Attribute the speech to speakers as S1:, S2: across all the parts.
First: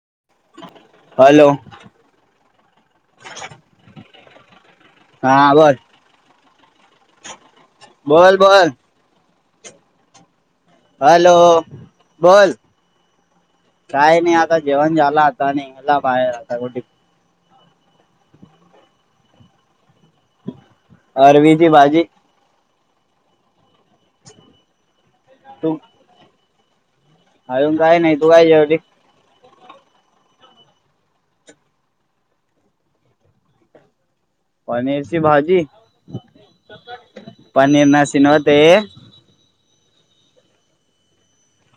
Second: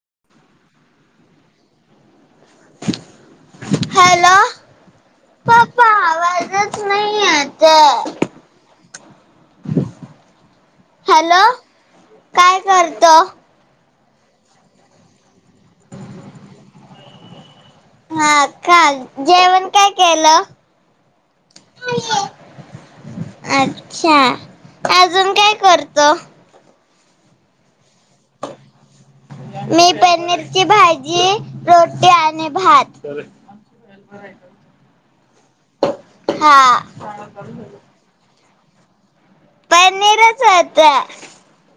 S1: [unintelligible] [inaudible]
S2: Hello
S1: हा बोल.
S2: पप्पा आवाजच नाही येत आहे. हॅलो.
S1: बोल काय नाही, आता जेवण झाला. आता निघाला बाहेर आता कुठे?
S2: हा का जेवण काय केलं?
S1: अरवीची
S2: आट अच्छा. अजून काय
S1: तू
S2: करतो?
S1: अजून काय नाही, तू काय जेवली?
S2: मी पनीरची भाजी, रोटी आणि भात.
S1: पनीरची भाजी.
S2: हा
S1: पनीर नाशिनत. ते.
S2: पनीरच होता.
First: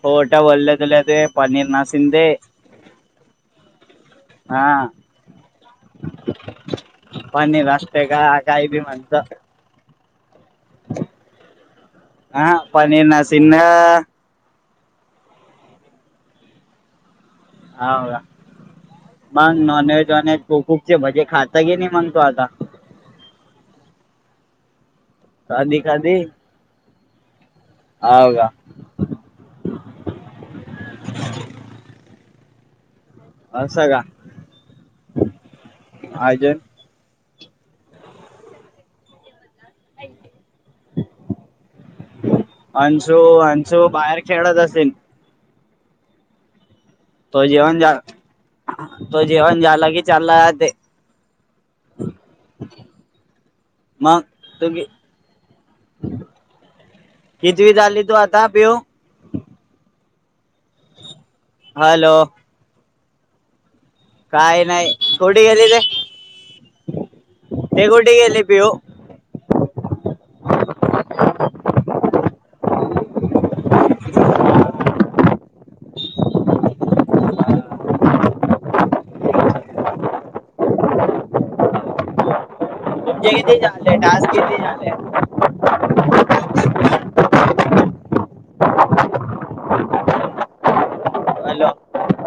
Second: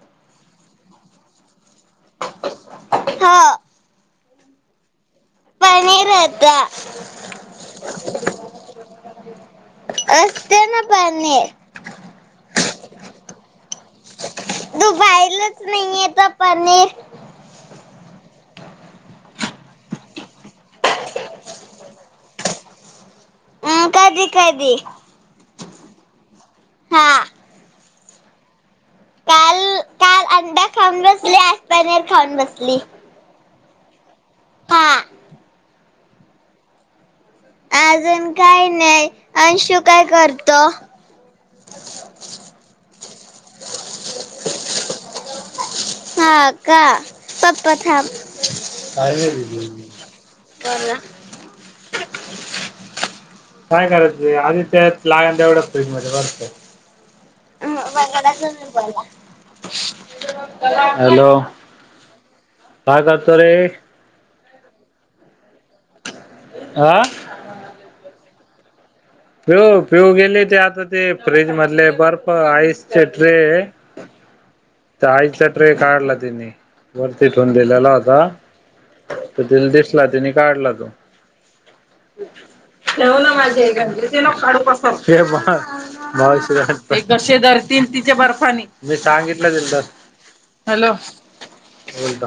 S1: खोटं बोल तुला ते पनीर ना शिंदे.
S2: हो
S1: हा. [inaudible]
S2: पनीर होत. अं.
S1: हा. पनी
S2: तू बाईलाच नाही येत
S1: हा मग नॉन
S2: हा. कधी कधी.
S1: कधी कधी.
S2: हा.
S1: आ
S2: काल काल अंडा ली.
S1: अस का?
S2: का?
S1: आजय.
S2: अजून काय नाही. अंशू का
S1: तो अंशू बाहेर खेळत असेल?
S2: हा. का?
S1: तो
S2: काय
S1: जेवण झा तो जेवण झाला की चालला जाते मग
S2: करायच आधी
S1: तू
S2: त्या लागान तेवढं फ्रीप्रजध्ये
S1: कितीवी चाली तू आता पिवू?
S2: हॅलो
S1: हॅलो
S2: काय करतो रे
S1: काय नाही गेली
S2: हा
S1: ते हे गोठ गेली वेो
S2: पिऊ पिऊ गेली ते आता ते फ्रीज मधले बर्फ आईसचे ट्रे आईसचा ट्रे काढला तिनी वरती ठेवून दिलेला होता तर तिला दिसला तिने काढला तो
S1: तुमचे किती लेय
S2: [inaudible] [unintelligible] तीन तीच्या बर्फानी मी सांगितलं तल हॅलो
S1: हॅलो
S2: बोल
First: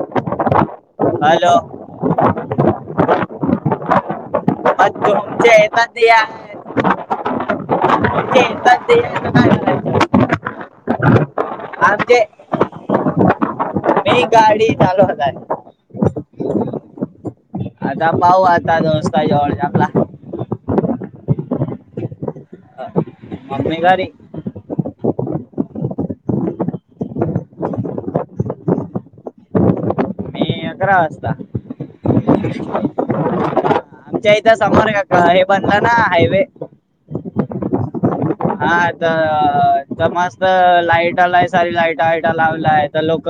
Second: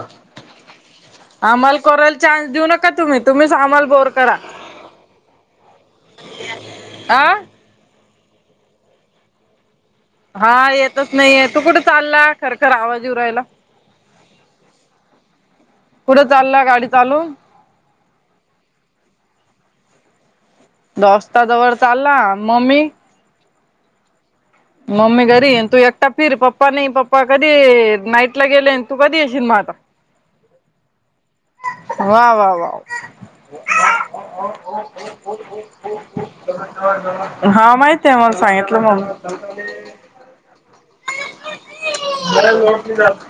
S1: हॅलो
S2: आमल कोराल चान्स देऊ नका तुम्ही तुम्ही समाल बोर करा
S1: जयता दे [unintelligible]
S2: [inaudible]
S1: [inaudible]
S2: हा येतच नाही. तू कुठ
S1: आमचे
S2: चालला खर खर आवाज [unintelligible]
S1: मी गाडी चालवताय.
S2: कुठ चालला गाडी चालवून?
S1: आता पाहु आता दोस्ता जवळ आपला
S2: दोस्ता जवळ चालला मम्मी
S1: मम्मी घरी.
S2: मम्मी घरी तू एकटा फिर पप्पा नाही पप्पा कधी नाईटला गेले तू कधी येशील म आता.
S1: [unintelligible]
S2: वा वा वा
S1: आमच्या इथं समोर क हे बंद ना हायवे
S2: हा आहे मला
S1: हा
S2: सांगितलं मग
S1: तर तर मस्त लाईटा लाय सारी लाइटा वाईटा लावलाय तर लोक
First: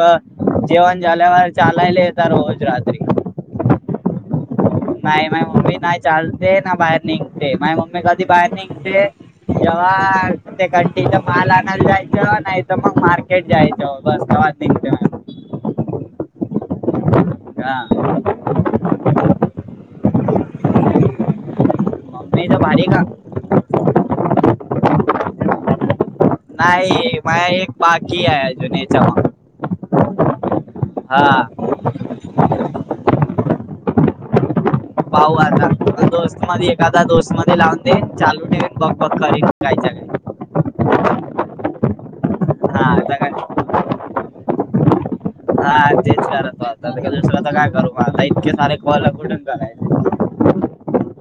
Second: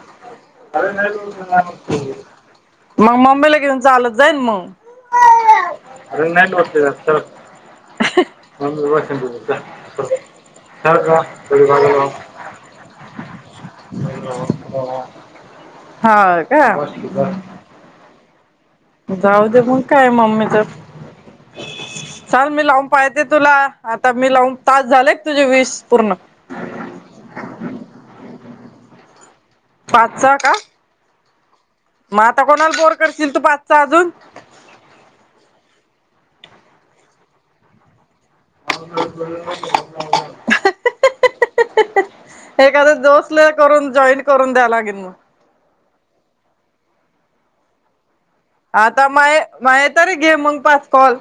S1: जेवण जल्यावर चालायला येत रोज
S2: म ममीला तिथून चालत जाईन मग.
S1: नाही माझ मम्मी नाही
S2: अरे नाही
S1: चालते ना
S2: लोटले
S1: बाहेर
S2: जात सर
S1: निघते माझ मम्मी कधी बाहेर निघते
S2: मम्मी
S1: जेव्हा
S2: बस.
S1: ते कंटीचा माल आणायला जायचं नाही तर मग मार्केट जायचं बस तेव्हा निघते.
S2: हा का जाऊ दे मग काय मम्मी तर चल
S1: मम्मीचं
S2: मी
S1: भारी
S2: लावून
S1: का
S2: पाहते तुला. आता मी लावून तास झालेय तुझे वीस पूर्ण
S1: नाही माझ एक बाकी आहे. [unintelligible]
S2: पाचचा का?
S1: हा.
S2: मग आता कोणाला बोर करशील तू पाचचा अजून?
S1: भाऊ आता दोस्त मध्ये एखादा दोस्त मध्ये लावून दे चालू ठेवेन बक बक करेन काहीतरी.
S2: एखाद
S1: आता काय
S2: दोसले करून जॉईट करून द्या लागेल मग.
S1: हा तेच करतो आता. दुसर तर काय करू मग ये
S2: आाता माये माये तर घे मग पाच कॉल.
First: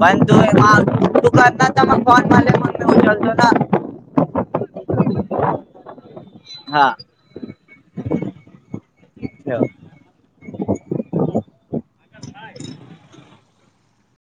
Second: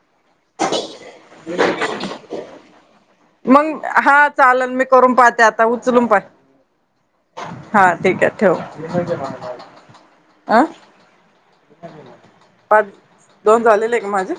S1: पण तू माये तू करणार का मग कॉल मला मी उचलतो ना.
S2: चालनमी करून पाहते, आता उचलून पाह.
S1: हा.
S2: हा ठीक आहे ठेव.
S1: ठेव
S2: अं पाच, दोन झालेले आहे का माझे.